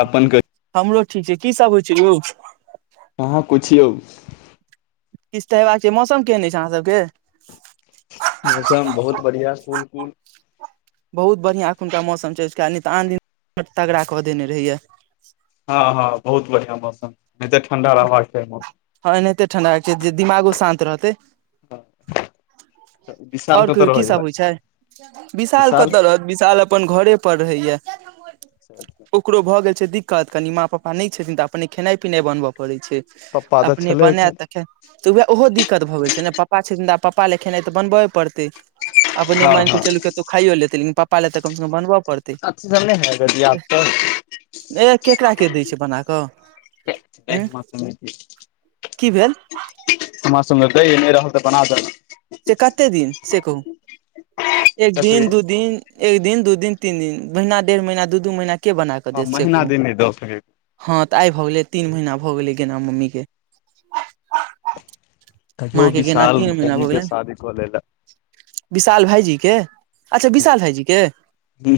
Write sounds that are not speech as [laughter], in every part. अपन कहियो हमरो ठीक छै, की सभ होइ छै, यौ आहा पुछि यौ। किछु तऽ हेबाक छै, मौसम केहन अछि छै, अहाँ सभके मौसम बहुत बढिया कूल कूल बहुत बढिया अखुनका मौसम छै, आन दिन तगड़ा कऽ देने रहयै हँ, हँ, बहुत बढ़िया मौसम। नहि तऽ ठंडा। रहबाक चाही मौसम हँ, एनाहिते ठण्डाके जे दिमागो शान्त रहतै विशाल आओर कतऽ केहियो की रहैया सभ होइ छै। विशाल कतऽ रहत विशाल अपन घरे पर रहैया। ओकरो भए गेल छै, दिक्कत कनि माँ पापा नहि छथिन तऽ अपने खेनाई पिनाई बनबय पड़ै छै। पप्पा तऽ अपने छलै एखन बनेत। तऽ उएह ओहो दिक्कत भऽ गेल छै, ने पप्पा छै तऽ आ पप्पा खेनाई तऽ बनबये पड़तै। अपने हँ मानिके हँ चलूके तो खाइयो लेते लेकिन पप्पा ले कम से कम बनबै। अी सभ नहि है दियद आ सभ ए केकराके दै छै बना कऽ [unintelligible] उं हमरा की भेल माँ सभ नहि रहल तऽ बना से कते दिनसे कहू एक कथी दिन दू दिन? एक दिन दू दिन तीन दिन महीना डेढ़ महीना दू दू महीनाके बना कऽ हँ देतसे महिना कहू? दिन नहि दऽ सकै हँ, तऽ आइ भऽ गेलै तीन महीना भऽ गेलै गना मम्मीके। कहियो माँ के गेना विशाल तीन महीना भऽ भाइजेके गेलनि शादित होलै लए विशाल भाईजीके अच्छा, विशाल भाईजीके? हूँ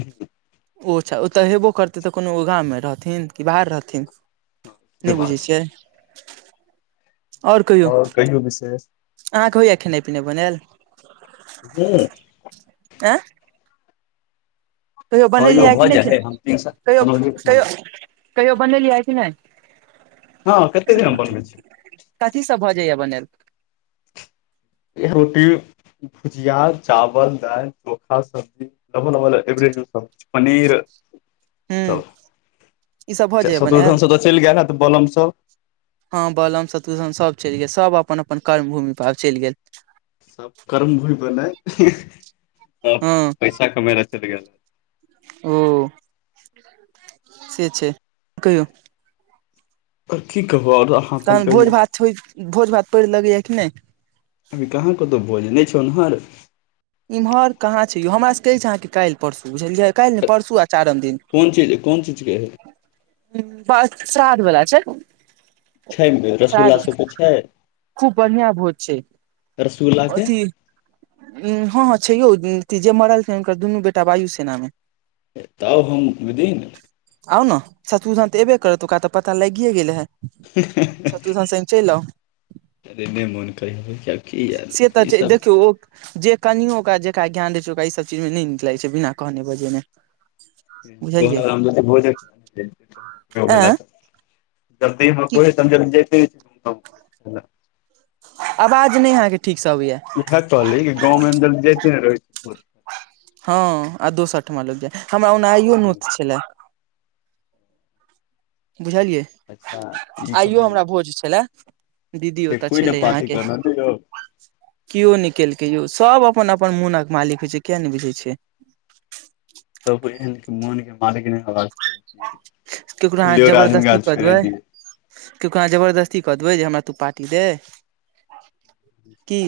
ओ छ ओ तऽ हेबो करतै तऽ कोनो ओ गाममे रहथिन की बाहर रहथिन हँ से नहि बुझै बात [inaudible] छै छियै आओर कहियौ कहियौ विशेष आहक होइय खेनै पीनै बनैल ह आँ [unintelligible] कहियो हँ यौ बनेलियैँ कि भऽ नहि जाइ कि हय हम नहि तीन सा कहियो बनौलियै कहियो खाना कहियो बनेलिय है की नहि हँ कतेक दिन बनबे छि कथी सब भ जाइया बनेल इह रोटी [unintelligible] भुजिया चावल दालि चोखा सब्जी पनीर हूँ त ई सब भऽ जाइया बनायल शत्रुधन सब तऽ चलि गेल त बलम सब [unintelligible] हँ बलम सतुशन सब चलि गेल सब अपन अपन कर्म भूमि पर आब चलि गेल सब कर्म भूमि पर ने सब हँ पैसा कमाय ला चलि गेल है ओ से छै कौयो की कहब आओरो अहाँ अपन तहन भोज कहियौ भात भोज भात पड़ि लगैया कि नहि अभी कहाँ क ओतहु भोज नहि छौ ओनहर इम्हर कहाँ छै यौ हमरासके कह अछि छै अहाँके काल्हि परसू बुझलियै काल्हि ने परसू आ चारम दिन कोन चीज कोन चीजके है परसाद बला छै छै ने रसगुल्ला श्राद्ध सबके छै खूब बढ़आ भोज छै रसगुल्लाके अथि हँ हँ छै यौ जे मरल छै हुनकर दुनू बेटा वायु सेनामे तब हम विदीन आउ ने सत्रु धन तऽ एबे करत ओकरा तऽ पता लगिए गेले हे सत्रुधन चैल आउ अे नहि मोन कै हेबै किब की आयल से तऽ छै ईसभ देखियौ ओ जे कनियै ओकरा जेकरा ज्ञान रहै छै ओकरा ईसभ चीजमे नहि नीक लागै छै बिना कहने बजैने ब बहु एं [unintelligible] जल्दी हम कि आवाज नहि अहाँके ठीकसँ अबैया इएह कहली की गाँवमे हम जते ने रहै छी हँ आ दोसर ठमा लग जाय हमरा ओनाहियो नोत छलाह बुझलियै अच्छा ई आइयो कहू हमरा भोज छलाह दीदी जे ओतऽ कोइ ने छलै पार्टी यहाँकके करना ने यौ केओ नहि केलकै यौ सभ अपन अपन मोनक मालिक होइत छै किया नहि बुझै छै त एहन मोन के मारग नहि होबाक चाही फिल्ले आदमीे छोड़े दिय [unintelligible] केको अहाँ जबरदस्ती कऽ देबै जे हमरा तू पार्टी दे कि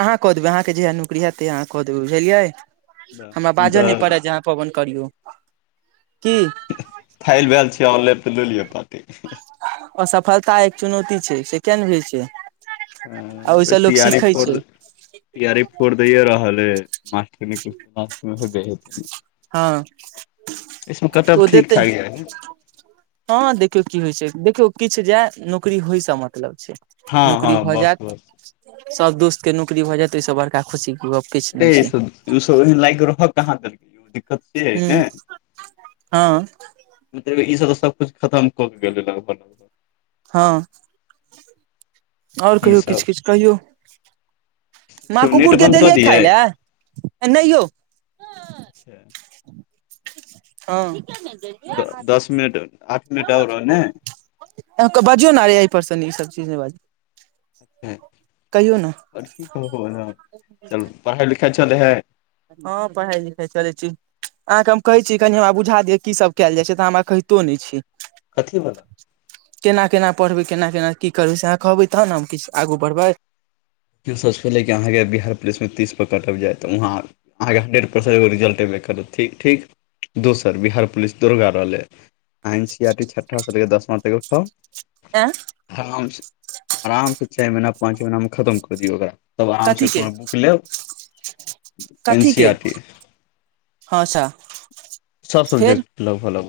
अहाँ कऽ देबै अहाँके जेहिया नौकरी हतै तहिया अहाँ कऽ देबै बुझलियै हमरा बाजय नहि तऽ पड़ै पवन करियौ की फाइल भेल छै ऑनलाइन तऽ द लिअ पाटी असफलता एक चुनौती छै से किया नहि बुझई छिए आ ओहिसँ लोक तैयारी सीखै फोड़ छै तैयारी फोड़ दैए रहल है मास्टर [unintelligible] हँ इसमे कटब ओ ठीक दैते ठाक जाइ हइ। हँ देखियौ की होइ छै देखियौ किछु जाय नौकरी होइसँ मतलब छै हँ नौकरी हँ भए बस जायत बस सब दोस्त के नौकरी भए जायत ओहिसँ बड़का खुशी के गप किछु नहि छै र लागग रह कहाँ दर दिक्कत से है हूँ ने हँ मतलब ई सब तऽ सबकुछ खत्म कऽ गेल [unintelligible] हँ आओर ई कहियौ किछ सब किछ कहियौ माँ केओ नेट कुकुर के बन्द कऽ देलियै खाय दियै लए नहि यौ अ [unintelligible] हँ दस मिनट आठ मिनट आरो रहल नहि बाजियो ने रे एहि परस ई सब चीज [unintelligible] कहियौ ने आओर की कहब पढ़ाइ लिखाइ चलै है ने हँ पढ़ाइ लिखाइ चलै छी अहाँकेँ हम कहै छी कनि हमरा बुझा दिअ कीसभ कयल जाइ छै तऽ हमरा कहितो नहि छी कथी बला केना केना पढ़बै केना केना की करबै सेहाँ कहबै तह ने हम किछ आगू बढ़बै के सभसँ पहिले कि अहाँके बिहार पुलिसमे तीस कटप कटि जाय तऽ वहाँ अहाँके हंडेड परसें एगो रिल्टेब करत ठीक ठीक [unintelligible] दोसर बिहार पुलिस दरोगा रहलय एन सी आी छठा से लक दसमा तक यं [unintelligible] आराम से आराम से छै महीना पाँच महीनामे खत्म कर दियौ ओकरा तब आराम कथी से के कोनो बुक लेब एन कथी सी के आर टी हँ सा सब सब्जेक्ट लगभग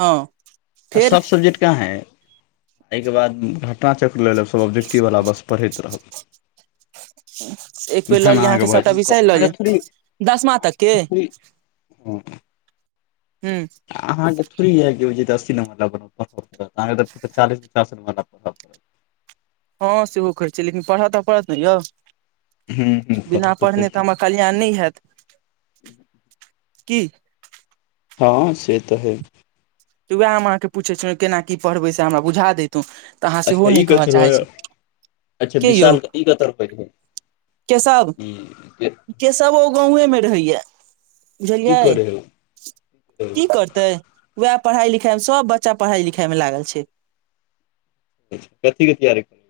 हँ आ फेर सब सब्जेक्ट कहाँ एहिके बाद घटना चक्र ल लेल सभ ओब्जेक्टिवला बस पढ़ैत रहब एक बेेर लऽ उएहमे लिअ अहाँके भऽ सभटा विषय लऽ लिअ जायत अहाँके दसमा तक केँ हँ हँ अहाँकेँ थोड़े इएह कि हो छै अस्सी प पड़त अहाँके चालीस पचास पढ़त हँ सेहो कहै छ लेकिन पढ़त तऽ पढ़त ने यौ हूँ हूँ बिना पढ़ऽ पढ़ने तऽ पड़तै हमरा कल्याण नहि हयैत की हँ से तऽ है तऽ उएह हम अहाँके पूछैत छलहुँ केना की पढ़बै से हमरा बुझा देैतहु अच्छा ई कथ रह अच्छा के यौ विशालके ई कतऽ छै [unintelligible] केशव केशव ओ गाँंव मे रहैया की बुझलियै करै हइ की करतै वएह पढ़ाई लिखाई मे सब बच्चा पढ़ाई लिखाई मे लागल छै कथी क तैयारी हइ?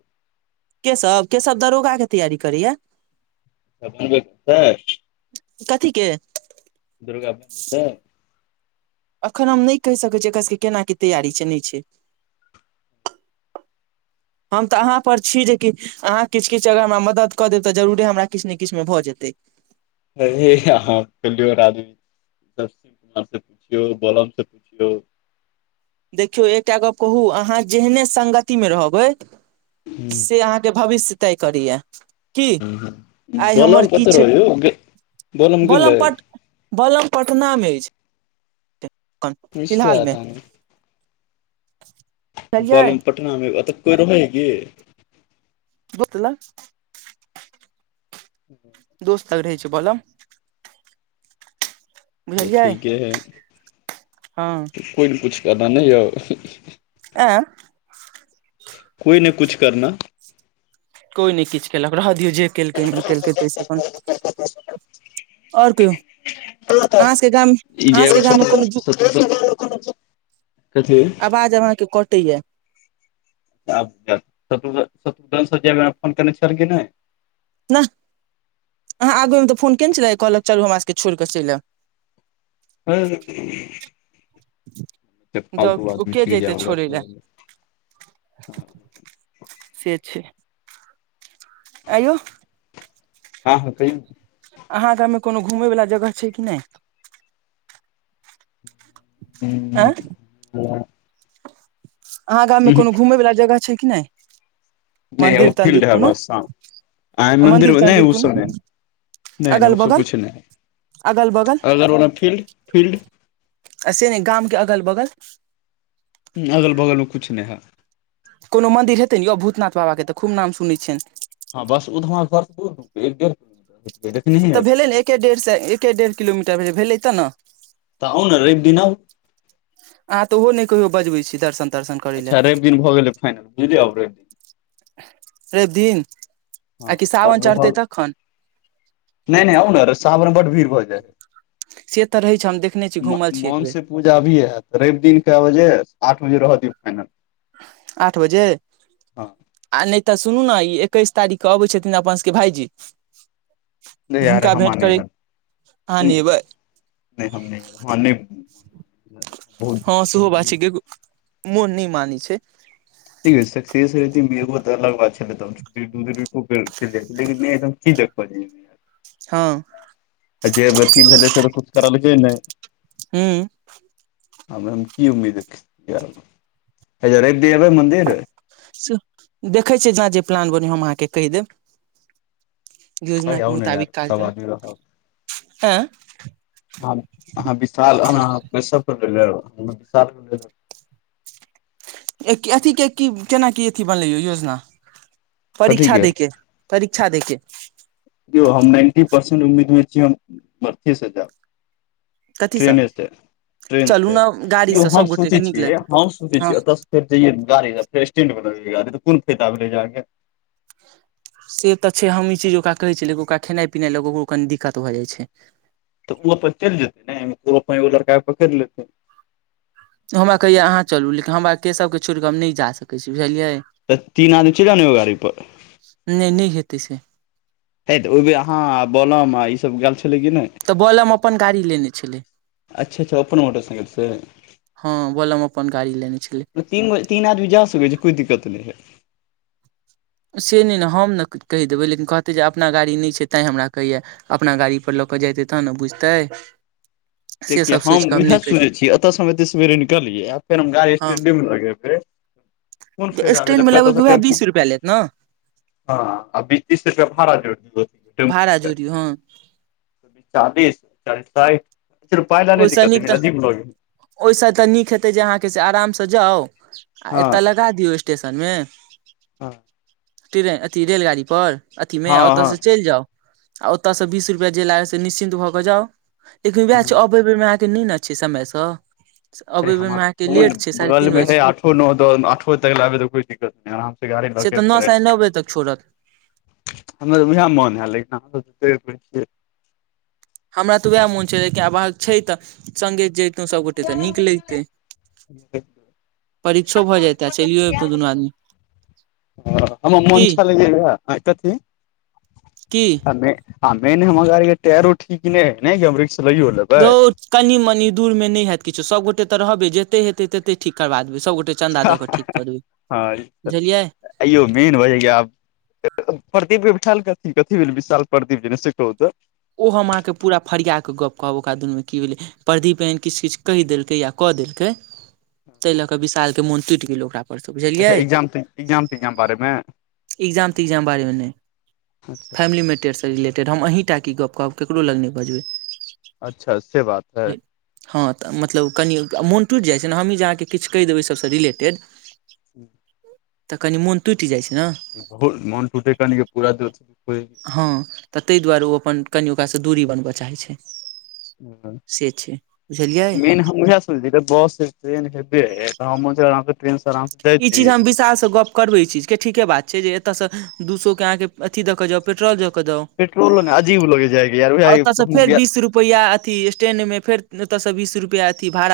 केशब के सब दरोगाक के तैयारी करैया त बनब त कथीे के दुर्गा ब त एखन हम नहि कहि सकैत छियै एकर केना की तैयारी छै नहि छै हम तऽ अहाँ परर छी जेकि अहाँ किछु किछु अगर हमरा मदद कऽ देब तऽ जरूरे हमरा किछु ने किछुमे भऽ जेतै अ अहाँ [unintelligible] [unintelligible] से पुछियौ [unintelligible] से पुछियौ देखियौ एकटा गप कहू अहाँ जेहने सगतिमे रहबै से अहाँकेँ भविष्य तय करीए की आइ हमर बलम कतऽ किछु रहै यौ गे- बलम पट बलम पटना मे अछि मिश्रा फिलहालमे बालम पटना मे अतऽ कोइ रहैय एहि की तोतला [unintelligible] दोस्त रहै छै बोल त ठीके है हँ कोइ न कुछ करना ने यौ आय कोइ ने कुछ करना कोइ नय किछु केलक रह दियौ जे केलकै नय ई केलकै ताहिसँ अपन आओर कहियौ अहाँसभके गाम ई जे अहाँसभके गाममे सतु- कोनो जु सतु- कथी आवाज अहाके कटय या आब जेत शत्रुन स फोन कने छल कि नहि नहि अहाँ आगूए मे तऽ फोन केने छलै कहलक चलू हमर सभकेँ छोड़ि क चलि आब हँ फालतू जब ओ आदमेी के छी जा जैते छोड़ै लए से छै ऐयो हँ हँ कहियौ अहाँ गाम में कोनो घूमय वला जगह छै कि नहि ऐअ ह अहाँ गाम में कोनो घूमय वला जगह छै कि नहि नहि मंदिर एगोफील्ड तंदिर है कोनो बस आप मंदिर मन्दिरमे नहि तंदिर ओ कोनो समय नय नय अगल ओ सब बगल किुछ नहि अगल बगल अगर ओ फील्ड फील्ड आ से नय गाम के अगल बगल अगल बगलमे किछु नहि हइ कोनो मन्दिर हेतै ने यौ भूतनाथ बाबाके तऽ खूब नाम सुनय छियनि हँ बस ओहो हम घरसँ दू दूपै एकडेढ़ किलोमीटर [unintelligible] तऽ हेबै भेलै ने एके डेढ़सँ एके डेढ़ किलोमीटर भेलै त ने तऽ आउ ने रैब दिन आउ अहाँ त ओहो नय कयो बजबै छी दर्शन तर्शन करै लए अच्छा रैब दिन भ गेलै फाइल बुझलियै रव दिन रैबदिन हँ लगभग नहि नहि आ ने र सावन मे बड भीड़ भ जेतय से तऽ रहै छै हम देखने छी घूमल छी एक बेेर द बजे अभी होयत रैब दिन कए बजे आठ बजे रहऽ दियौ फाइनल आठ बजे हँ आ नहि त सुनू ने ई एकैस तारीख के अबै छथिन अपन सभके भाईजी नहि यार हुनका हमरा भेंट नहि करी हैत अहा नय एबै नहि हम नहि हम नहि बहुत हँ सेहो बात दिक्कत छै मोन नय मानै छै देखियौ सकसेस रहितय एगो ब त अलग बादले छेलै ल की देखै हँ आ जे अथी भेलै से त कुछ करलकै नय हँ की उम्मीद रखियै आब अछा लैब दिन एबैमन्दिर‌ देखै छियै जहाँ जे प्लान बन हम अहाँकेँ कहि देब अ योजना के आउ ने यार मुताबिक काज सब करै आदमी रहब हँ आब आहा विशाल बैसब कते देर एक अथी के की केना की अथ बनलै योजना परीक्षा दै के परीक्षा दैके देखौ हम नाइन्टी परसेंट उम्मीद मे छी हम मर्थे से जाब कथीसँ ट्रेनेसँ ट्रेन चलू से ने यौ गाड़ीसँ हम सभ गोटेके सोचै नीक छियै लगतै हम सोचैत हँ छियै ओतय सऽ फेरइये गाी फेर स्टेंड मे लग गाड़ी त को फायदा भेले के से तऽ छै हम ई चीज ओकरा कहै छियै ओकरा खेनाइ पिनाइ लऽ कऽ ओकरो कनि दिक्कत भऽ जाइत छै तऽ ओ अपन चलि जेतै ने ओ अपन एगो लड़का पकड़ि लेते हमरा कैया अहाँ चलू लेकिन हमरा केसभकेँ छड़ कऽ हम नहि जा सकैत छी बुझलियै तऽ तीन आदमी चलिान ओ गाड़ी पर नहि नहि खेतै से हे तऽ ओहि बे अहाँ आ बलम आर ईसभ गेल छलै कि नहि तऽ बॉलम अपन गाड़ी लेने छलि अच्छा अच्छ ओपन मोटरसाइकिलसे हँ बोलम अपन गाड़ी लेने छलै तीन तीन आदमी जा सकै छै कोइ दिक्कत नहि हइ से नहि ने हम ने कहि देबै लेकिन कहतै जे अपना गाड़ी नहि छै तैँ हमरा कहैए अपना गाड़ी परर लऽ कऽ जेतै तहन ने बुझतै से कियि सब सोचि हम कऽ इएह नहि कहै सोचै छियै छीियै एतऽसँ हम एते सेरे निकलिय आ फेर हम गाड़ी हँ स्टैंडे मे लगेबै कोन फायदा स्टैंड मे लगभग आ उएह टेम्पू बीस रुपआ लेत ने हँ अभी तीस तीस रुपआ भारा जोङ दियो त जोड़ हँ चालीस चालस सा र पाय ल नहि त ओहिसँ नीक कती तऽ अजीब ल ओहिसँ तऽ नीक हेतै जे अहाँके से आरामसँ जाउ आ हँ एतय लक दियौ स्टेशन मे हॅ ट्रेन अथी रेलगाड़ी पर अथी मे ओतय हँ से चलि जाउ आ ओतय से बीस रुपआ जे लागल से निश्चिन्त भऽ के जाउ लेकिन हँ अबे बेर मे आहाँके न ने अछि समय स अरे कोन बगल तीन मे है बजे छै आठ नओ द आठ तक लबे त कोइ दिक्कत नै गाड़ी से तऽ नओ ल साढ़े [inaudible] नओ बजे तक छोड़त [unintelligible] हमर उएह मोन हय लेकिन जत छियै हमरा तऽ वएह मोन छै लेकिन आब छै तऽ सगे जे सबगोटे तऽ निक लगतै परीक्षो भऽ जत आ चलियो एबतो दुनू आदमी ह हमर मोन की ल कथी की आ मेन हमर गाड़ी के टायरो ठीक ने ह ने कि हम रिकस लाइयो रौ कनि मनि दूर मे नहि हयैत किछो सभगोटे तऽ रहबै जते हेतै तते ठीक करबा देबै सभगोटे चन्दा दऽ कऽ ठीक कऽ देबै बुझलिए अइयो मेन होइय आब प्रदीपके बिठायलथी कथी भेल विशाल प्रदीप जे से कहू तऽ ओ हम आहाँके पूरा फरिया कऽ गप्प कहब ओकरा दुनमे की भेलै परधी पहिन किछु किछ कहि देलकै या कऽ देलकै ताहि लऽ कऽ विशाल के मोन टूटि गेल ओकरा अच्छा बुझलियै एग्जाम एग्जाम तेग्जाम बारे मे एग्जाम त्जाम बारेमे नहि अच्छा फैमिली मैटरसँ रिलेटेड हम आहीँ टा की गप्प कहब ककरो लग नहि बजबै अच्छा से बात है हँ तऽ मतलब कनि मोन टुटि जाइ छै ने हमही जे अहाँके किछु कहि देब ओहि सभसँ रिलेटेड ह [unintelligible] तऽ कनि मोन टुटि जाइ छै ना बहुत मोन टूटे क न पूरा हँ तऽ ताहि दुआरे ओ अपन कनि ओकासँ दूरी बनबऽ चाहै छै से छै बुझलियै मेन हम बस ट्रेन हेबै है त [unintelligible] टन सर [unintelligible] ई चीज हम विशाल स गप करबै ई चीजके ठीके बात छै जे एतऽसँ दू सएके अहाँके अथी दऽ कऽ जाउ पेट्रोल दऽ कऽ दक ज पेट्रोलो ने अजीब लगै जाएग यएह रुपैया अथि स्टेंड मे फेर ओतऽ से बीस रुपआ अथी भाड़ा